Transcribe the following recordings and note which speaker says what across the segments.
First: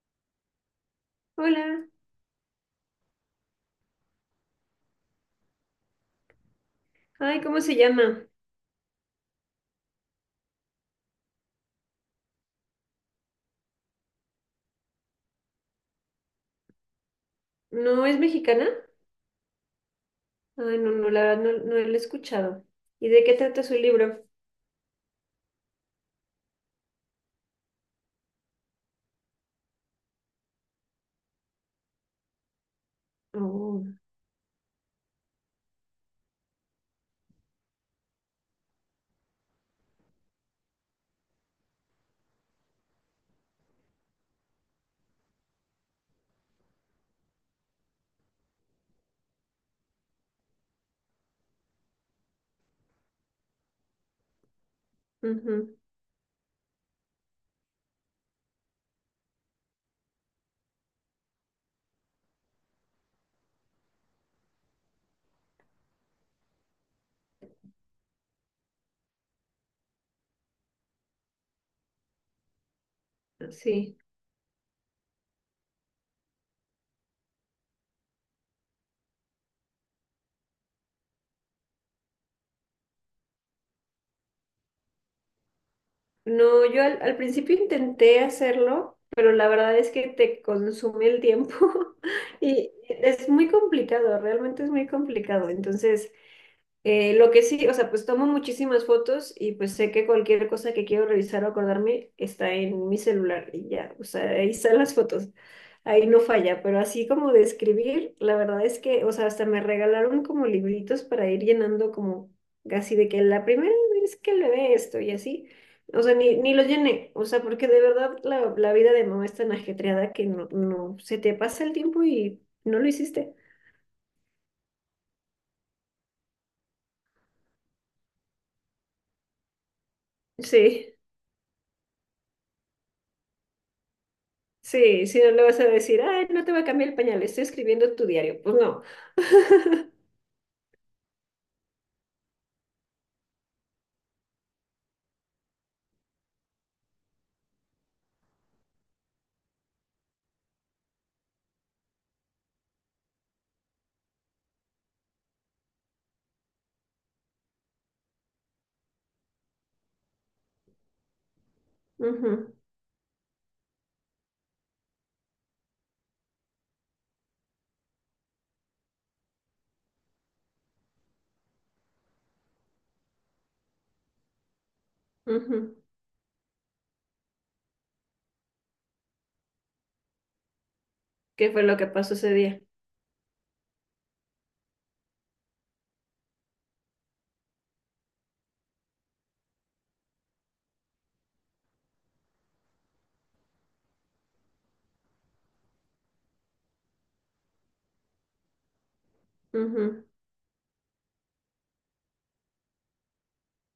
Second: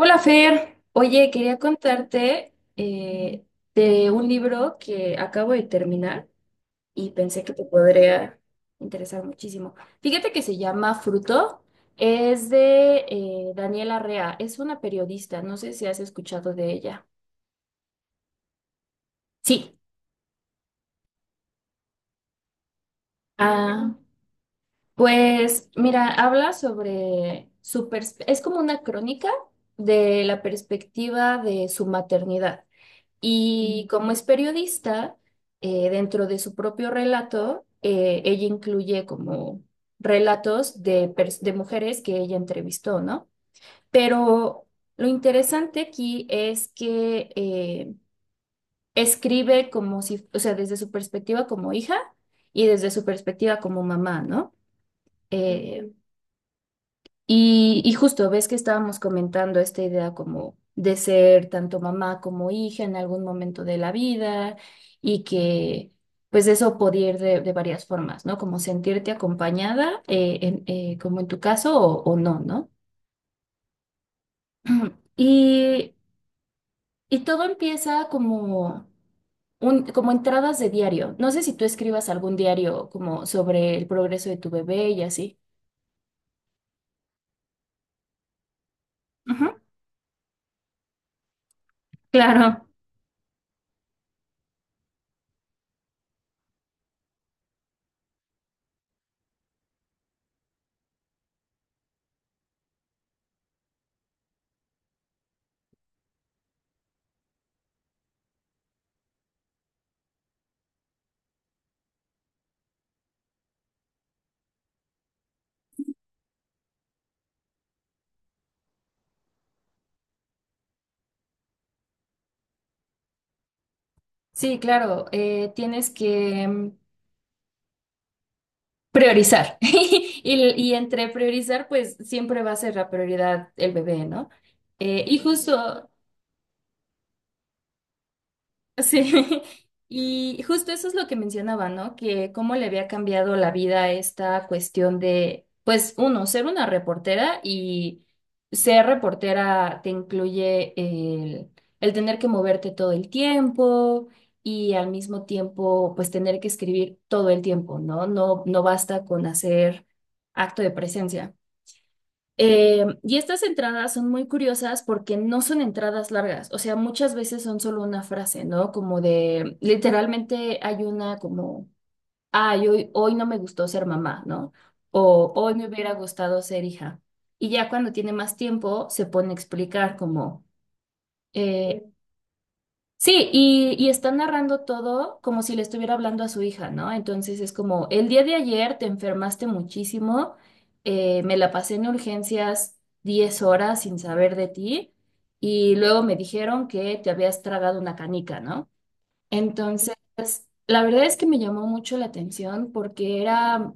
Speaker 1: Hola Fer, oye, quería
Speaker 2: Hola.
Speaker 1: contarte de un libro que acabo de terminar y
Speaker 2: Ay,
Speaker 1: pensé que
Speaker 2: ¿cómo
Speaker 1: te
Speaker 2: se llama?
Speaker 1: podría interesar muchísimo. Fíjate que se llama Fruto, es de Daniela Rea, es una periodista, no sé si has escuchado de ella.
Speaker 2: ¿No es mexicana?
Speaker 1: Sí,
Speaker 2: Ay, no, la verdad no la he escuchado. ¿Y de qué trata su
Speaker 1: ah,
Speaker 2: libro?
Speaker 1: pues mira, habla sobre es como una crónica de la perspectiva de su maternidad.
Speaker 2: Oh,
Speaker 1: Y como es periodista, dentro de su propio relato, ella incluye como relatos de, de mujeres que ella entrevistó, ¿no? Pero lo interesante aquí es que escribe como si, o sea, desde su perspectiva como hija y desde su perspectiva como mamá, ¿no?
Speaker 2: ujú.
Speaker 1: Eh, y justo ves que estábamos comentando esta idea como de ser tanto mamá como hija en algún momento de la vida y que pues eso podía ir de varias formas, ¿no? Como sentirte acompañada, como en tu caso, o no, ¿no?
Speaker 2: Sí.
Speaker 1: Y, y todo empieza como, un, como entradas de diario. No sé si tú escribas algún diario como sobre el progreso de tu bebé y así.
Speaker 2: No, yo al principio intenté hacerlo, pero
Speaker 1: Ujú.
Speaker 2: la verdad es que te consume el tiempo
Speaker 1: Claro,
Speaker 2: y es muy complicado, realmente es muy complicado. Entonces, lo que sí, o sea, pues tomo muchísimas fotos y pues sé que cualquier cosa que quiero revisar o acordarme está en mi celular y ya, o sea, ahí están las fotos, ahí no falla, pero así como de escribir, la verdad es que, o sea, hasta me regalaron como libritos para ir llenando como casi de que la primera vez que le ve esto y así, o sea, ni lo llené, o sea, porque de verdad la vida de mamá es tan ajetreada que no, se te pasa el tiempo y no lo hiciste.
Speaker 1: sí, claro. Tienes que... priorizar. Y, y
Speaker 2: Sí.
Speaker 1: entre priorizar, pues siempre va a ser la prioridad el bebé, ¿no?
Speaker 2: Sí,
Speaker 1: Y
Speaker 2: si no le vas a
Speaker 1: justo,
Speaker 2: decir, ay, no te va a cambiar el pañal, estoy escribiendo tu diario. Pues no.
Speaker 1: sí, y justo eso es lo que mencionaba, ¿no? Que cómo le había cambiado la vida a esta cuestión de, pues, uno, ser una reportera y ser reportera te incluye el tener que moverte todo el tiempo y al mismo tiempo, pues, tener que escribir todo el tiempo, ¿no? No, no basta con hacer acto de presencia.
Speaker 2: Ujú,
Speaker 1: Y estas entradas son muy curiosas porque no son entradas largas, o sea, muchas veces son solo una frase, ¿no? Como de, literalmente hay una como, ay, hoy no me gustó ser mamá, ¿no? O hoy me
Speaker 2: ujú.
Speaker 1: hubiera gustado ser hija. Y ya cuando tiene más tiempo se pone a explicar como,
Speaker 2: ¿Qué fue lo
Speaker 1: eh,
Speaker 2: que pasó ese día?
Speaker 1: sí, y está narrando todo como si le estuviera hablando a su hija, ¿no? Entonces es como, el día de ayer te enfermaste muchísimo, me la pasé en urgencias 10 horas sin saber de ti, y luego me dijeron que te habías tragado una canica, ¿no? Entonces,
Speaker 2: Ujú.
Speaker 1: la verdad es que me llamó mucho la atención porque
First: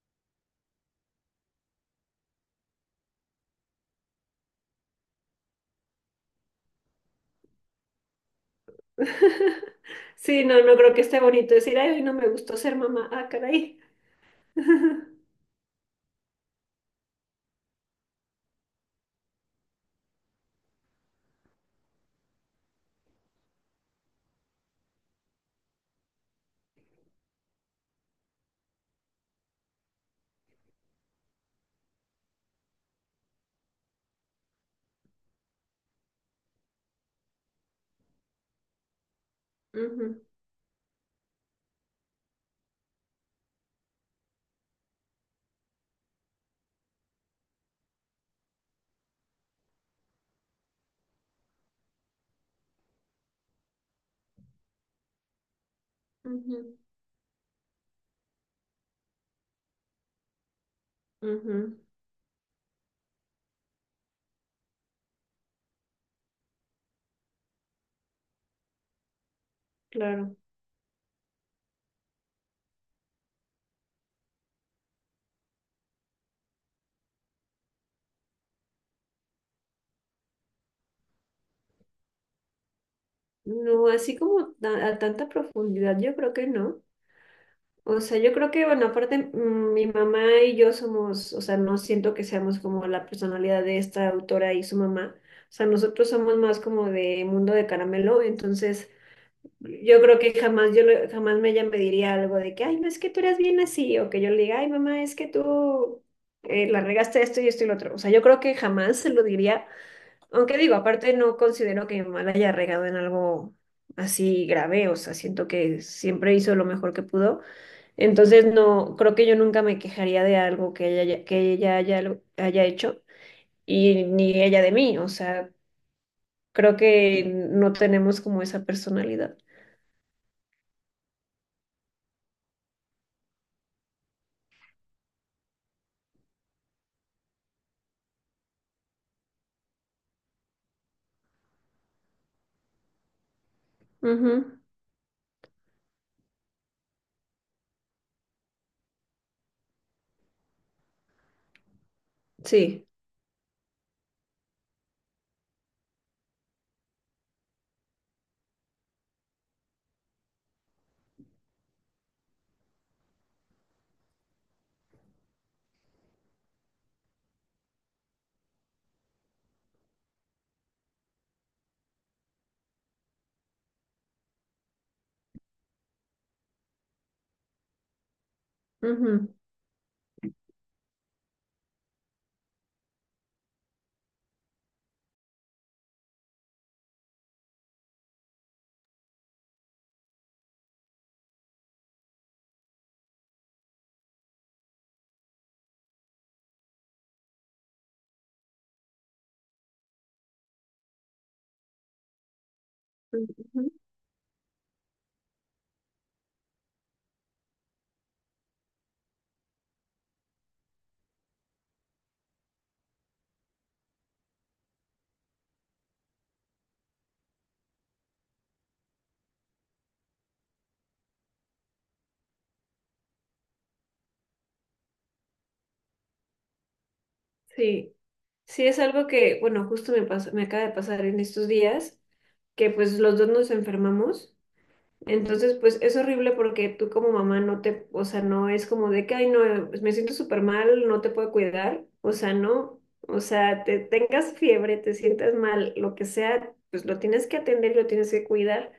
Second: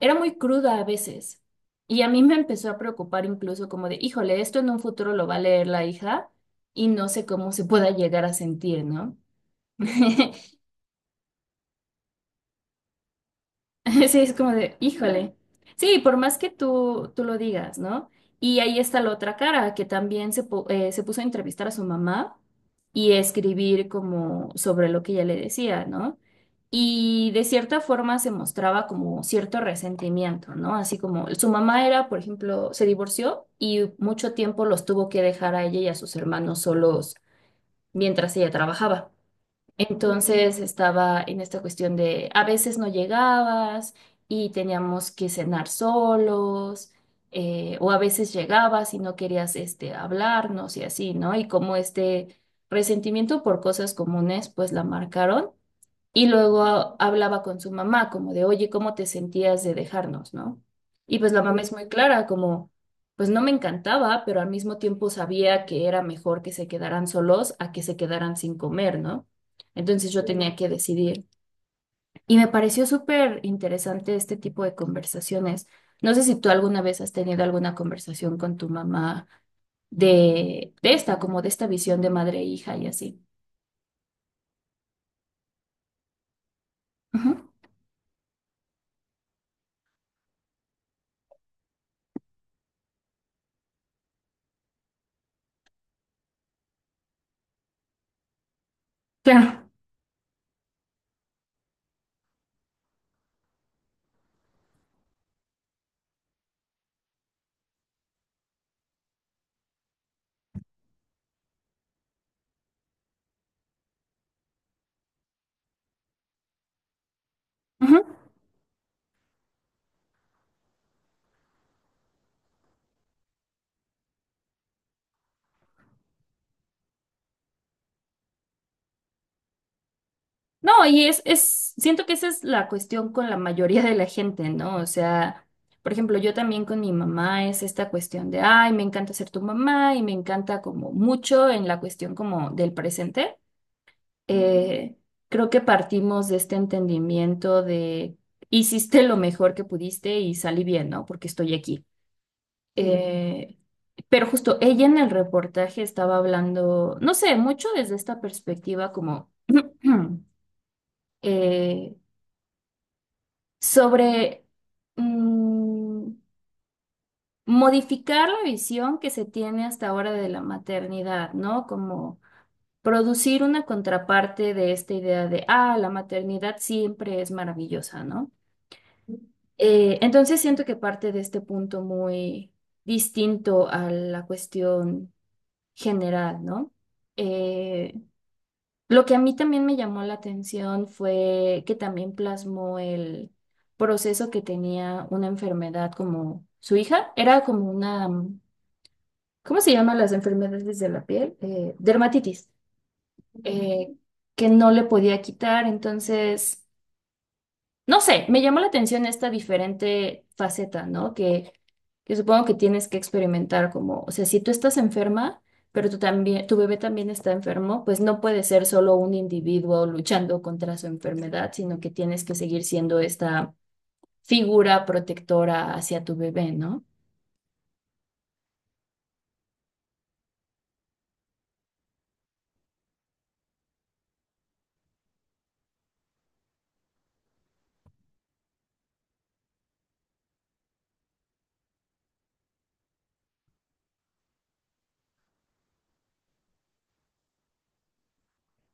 Speaker 1: era muy cruda a veces. Y a mí me empezó a preocupar incluso como de, híjole, esto en un futuro lo va a leer la hija y no sé cómo se pueda llegar a sentir, ¿no?
Speaker 2: Sí, no, no creo que esté bonito decir, ay, hoy no me gustó ser mamá. Ah, caray.
Speaker 1: Sí, es como de, híjole. Sí, por más que tú lo digas, ¿no? Y ahí está la otra cara, que también se puso a entrevistar a su mamá y escribir como sobre lo que ella le decía, ¿no? Y de cierta forma se mostraba como cierto resentimiento, ¿no? Así como su mamá era, por ejemplo, se divorció y mucho tiempo los tuvo que dejar a ella y a sus hermanos solos mientras ella trabajaba.
Speaker 2: Ujú,
Speaker 1: Entonces estaba en esta cuestión de a veces no llegabas y teníamos que cenar solos, o a veces llegabas y no querías este, hablarnos y así, ¿no? Y como este resentimiento por cosas comunes, pues la marcaron. Y luego
Speaker 2: ujú,
Speaker 1: hablaba con su mamá, como de, oye, ¿cómo te sentías de dejarnos, no? Y pues la mamá es
Speaker 2: ujú.
Speaker 1: muy clara, como, pues no me encantaba, pero al mismo tiempo sabía que era mejor que se quedaran solos a que se quedaran sin comer, ¿no? Entonces yo
Speaker 2: Claro.
Speaker 1: tenía que decidir. Y me pareció súper interesante este tipo de conversaciones. No sé si tú alguna vez has tenido alguna conversación con tu mamá de esta, como de esta visión de madre e hija y así.
Speaker 2: No, así como a tanta profundidad, yo creo que no.
Speaker 1: Ujú.
Speaker 2: O sea, yo creo que, bueno, aparte, mi mamá y yo somos, o sea, no siento que seamos como la personalidad de esta autora y su mamá. O sea, nosotros somos más como de mundo de caramelo, entonces
Speaker 1: Claro.
Speaker 2: yo creo que jamás yo le- jamás me- ella me diría algo de que, ay, no es que tú eres bien así, o que yo le diga, ay, mamá, es que tú la regaste esto y esto y lo otro. O sea, yo creo que jamás se lo diría, aunque digo, aparte no considero que mi mamá la haya regado en algo así grave, o sea, siento que siempre hizo lo mejor que pudo.
Speaker 1: Ujú.
Speaker 2: Entonces, no, creo que yo nunca me quejaría de algo que que ella haya hecho y ni ella de mí. O sea, creo que no tenemos como esa personalidad.
Speaker 1: No, es, siento que esa es la cuestión con la mayoría de la gente, ¿no? O sea, por ejemplo, yo también con mi mamá es esta cuestión de, ay, me encanta ser tu mamá y me encanta como mucho en la cuestión como del presente.
Speaker 2: Ujú.
Speaker 1: Eh, creo que partimos de este entendimiento de, hiciste lo mejor que pudiste y salí bien, ¿no? Porque estoy aquí.
Speaker 2: Sí.
Speaker 1: Eh, pero justo ella en el reportaje estaba hablando, no sé, mucho desde esta perspectiva como... eh, sobre mm, modificar la visión que se tiene hasta ahora de la maternidad, ¿no? Como producir una contraparte de esta idea de, ah, la maternidad siempre es maravillosa, ¿no?
Speaker 2: Ujú,
Speaker 1: Entonces siento que parte de este punto muy distinto a la cuestión general, ¿no? Eh, lo que a mí también me llamó la atención fue que también plasmó el proceso que tenía una enfermedad como su hija. Era como una, ¿cómo se llaman las enfermedades de la piel? Dermatitis,
Speaker 2: ujú.
Speaker 1: eh, que no le podía quitar. Entonces, no sé, me llamó la atención esta diferente faceta, ¿no? Que supongo que tienes que experimentar como, o sea, si tú estás enferma, pero tú también, tu bebé también está enfermo, pues no puede ser solo un individuo luchando contra su enfermedad, sino que tienes que seguir siendo esta figura protectora hacia tu bebé, ¿no?
Speaker 2: Sí. Sí, es algo que, bueno, justo me acaba de pasar en estos días, que pues los dos nos enfermamos. Entonces, pues es horrible porque tú como mamá no te, o sea, no es como de que, ay, no, pues, me siento súper mal, no te puedo cuidar, o sea, no, o sea, te tengas fiebre, te sientas mal, lo que sea, pues lo tienes que atender, lo tienes que cuidar.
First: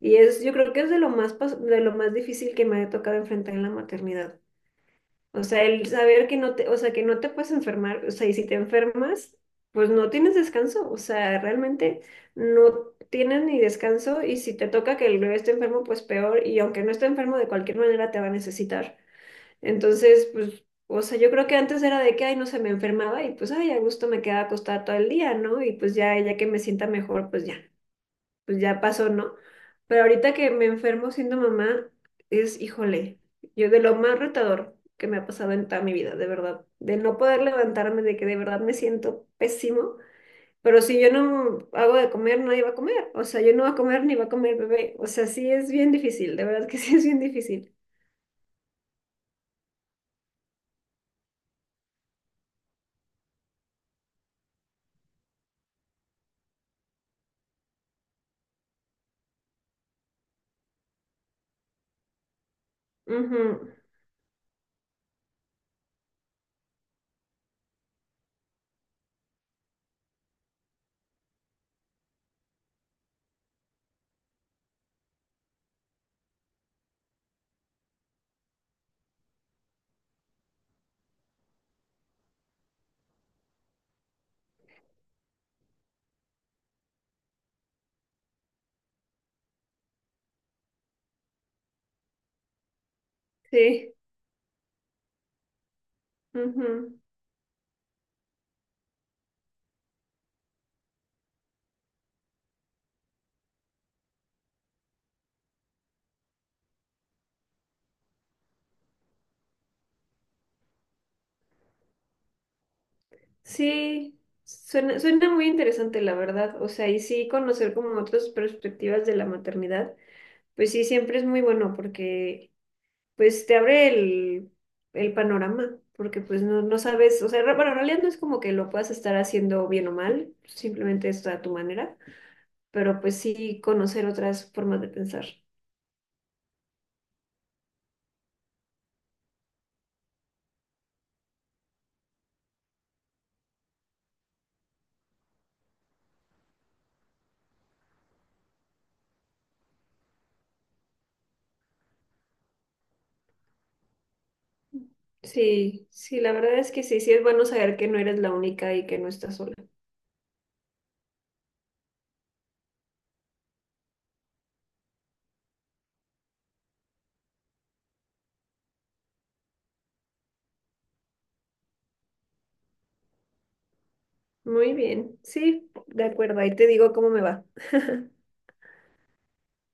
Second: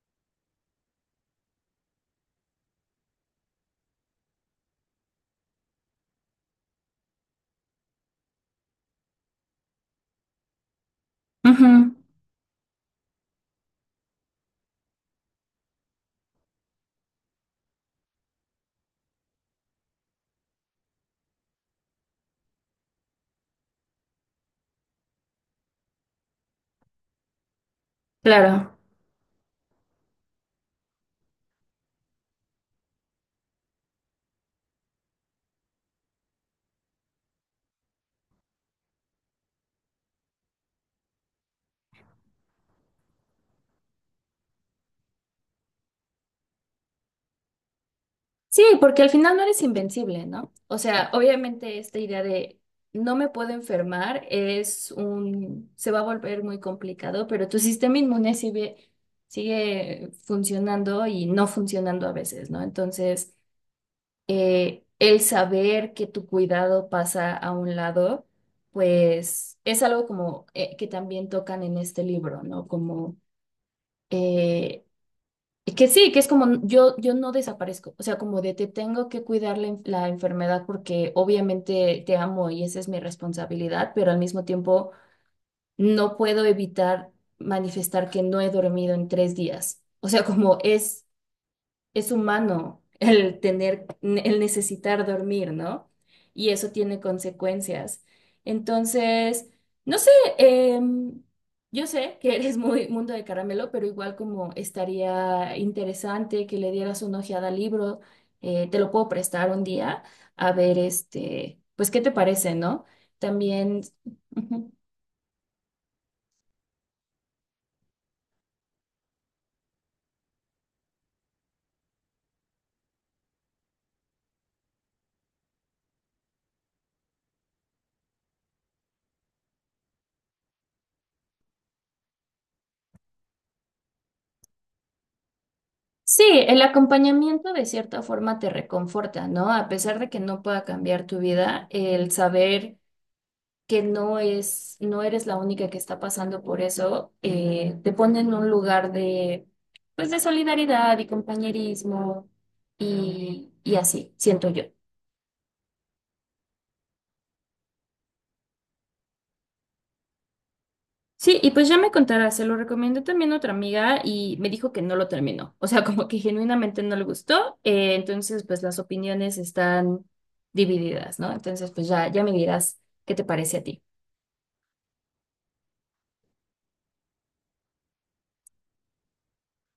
Speaker 2: Y es, yo creo que es de de lo más difícil que me ha tocado enfrentar en la maternidad. O sea, el saber que no te, o sea, que no te puedes enfermar, o sea, y si te enfermas, pues no tienes descanso, o sea,
Speaker 1: Ujú.
Speaker 2: realmente no tienes ni descanso, y si te toca que el bebé esté enfermo, pues peor, y aunque no esté enfermo, de cualquier manera te va a necesitar. Entonces, pues, o sea, yo creo que antes era de que, ay, no se me enfermaba y pues, ay, a gusto me quedaba acostada todo el día, ¿no? Y pues ya, ya que me sienta mejor, pues ya, pues
Speaker 1: Claro.
Speaker 2: ya pasó, ¿no? Pero ahorita que me enfermo siendo mamá, es, híjole, yo de lo más retador que me ha pasado en toda mi vida, de verdad, de no poder levantarme, de que de verdad me siento pésimo, pero si yo no hago de comer, nadie va a comer, o sea, yo no voy a comer ni va a comer el bebé, o sea, sí es bien difícil, de verdad que sí es bien difícil.
Speaker 1: Sí, porque al final no eres invencible, ¿no? O sea, obviamente esta idea de no me puedo enfermar es un, se va a volver muy complicado, pero tu sistema inmune sigue funcionando y no funcionando a veces, ¿no? Entonces,
Speaker 2: Ujú.
Speaker 1: el saber que tu cuidado pasa a un lado, pues es algo como que también tocan en este libro, ¿no? Como eh, que sí, que es como yo no desaparezco, o sea, como de te tengo que cuidar la enfermedad porque obviamente te amo y esa es mi responsabilidad, pero al mismo tiempo no puedo evitar manifestar que no he dormido en 3 días. O sea, como es humano el tener,
Speaker 2: Sí,
Speaker 1: el necesitar dormir, ¿no? Y eso
Speaker 2: ujú.
Speaker 1: tiene consecuencias. Entonces, no sé, em, yo sé que eres muy mundo de caramelo, pero igual como estaría interesante que le dieras una ojeada al libro, te lo puedo prestar un día, a ver, este, pues, ¿qué te parece, no? También...
Speaker 2: Sí,
Speaker 1: ujú.
Speaker 2: suena, suena muy interesante, la verdad, o sea, y sí conocer como otras perspectivas de la maternidad. Pues sí, siempre es muy bueno porque pues te abre el panorama, porque pues no, no sabes, o sea, bueno, en realidad no es como que lo puedas estar haciendo bien o mal, simplemente está a tu manera, pero pues sí conocer otras formas de pensar.
Speaker 1: Sí, el acompañamiento de cierta forma te reconforta, ¿no? A pesar de que no pueda cambiar tu vida, el saber que no eres la única que está pasando por eso, te pone en un lugar de, pues, de solidaridad y compañerismo y así, siento yo.
Speaker 2: Sí, sí, la verdad es que sí, sí es bueno saber que no eres la única y que no estás sola.
Speaker 1: Sí, y pues ya me contará, se lo recomendé también a otra amiga y me dijo que no lo terminó, o sea, como que genuinamente no le gustó, entonces pues las opiniones están divididas, ¿no? Entonces pues ya, ya me dirás qué te parece a ti.
Speaker 2: Muy bien, sí, de acuerdo, ahí te digo cómo me va.